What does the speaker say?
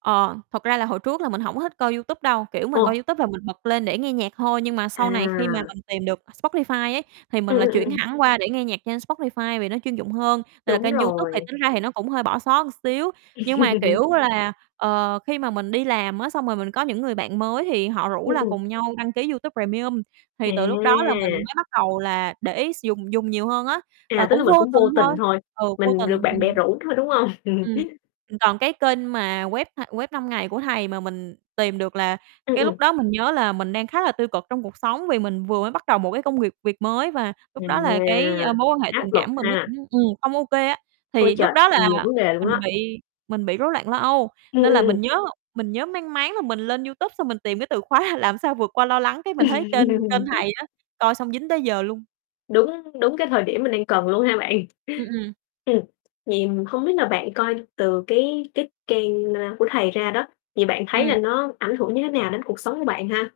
Ờ, thật ra là hồi trước là mình hổng thích coi YouTube đâu, kiểu, mình coi Ồ. YouTube là mình bật lên để nghe nhạc thôi. Nhưng mà sau này khi mà À! mình tìm được Spotify ấy, thì mình Ừm, lại ừm, chuyển ừm. hẳn qua để nghe nhạc trên Spotify, vì nó chuyên dụng hơn. Là Đúng kênh YouTube thì rồi. tính ra thì nó cũng hơi bỏ xó một xíu, nhưng mà, kiểu là, ờ, khi mà mình đi làm á, xong rồi mình có những người bạn mới thì họ rủ là [unintelligible] cùng nhau đăng ký YouTube Premium, thì từ lúc đó là mình À! mới bắt đầu là để ý s dùng dùng nhiều hơn á, và À, tức cũng là mình vô cũng tình vô thôi tình thôi, ừ, vô mình được tình. bạn bè Ừm. rủ thôi, đúng hông? Ừm. Ừm, còn cái kênh mà web, a, Web5Ngay của thầy mà mình tìm được là Ừm, cái ừm. lúc đó mình nhớ là mình đang khá là tiêu cực trong cuộc sống, vì mình vừa mới bắt đầu một cái công việc việc mới, và lúc đó Ừm, là cái à, mối quan hệ áp tình lực cảm của mình nó ha! cũng ừm, không OK á. Ôi Thì lúc trời, đó nhiều là nhiều vấn đề luôn mình á! bị mình bị rối loạn lo âu, Ừm, nên ừm, là ừm. mình nhớ mình nhớ mang máng là mình lên YouTube, xong mình tìm cái từ khóa "Làm sao vượt qua lo lắng?" Cái mình thấy kênh kênh thầy á, coi xong dính tới giờ luôn. Đúng đúng cái thời điểm mình đang cần luôn ha bạn? Ừm, ừm. Ừm. Vậy hông biết là bạn coi từ cái cái trang, a, của thầy ra đó, thì bạn thấy Ừm. là nó ảnh hưởng như thế nào đến cuộc sống của bạn ha?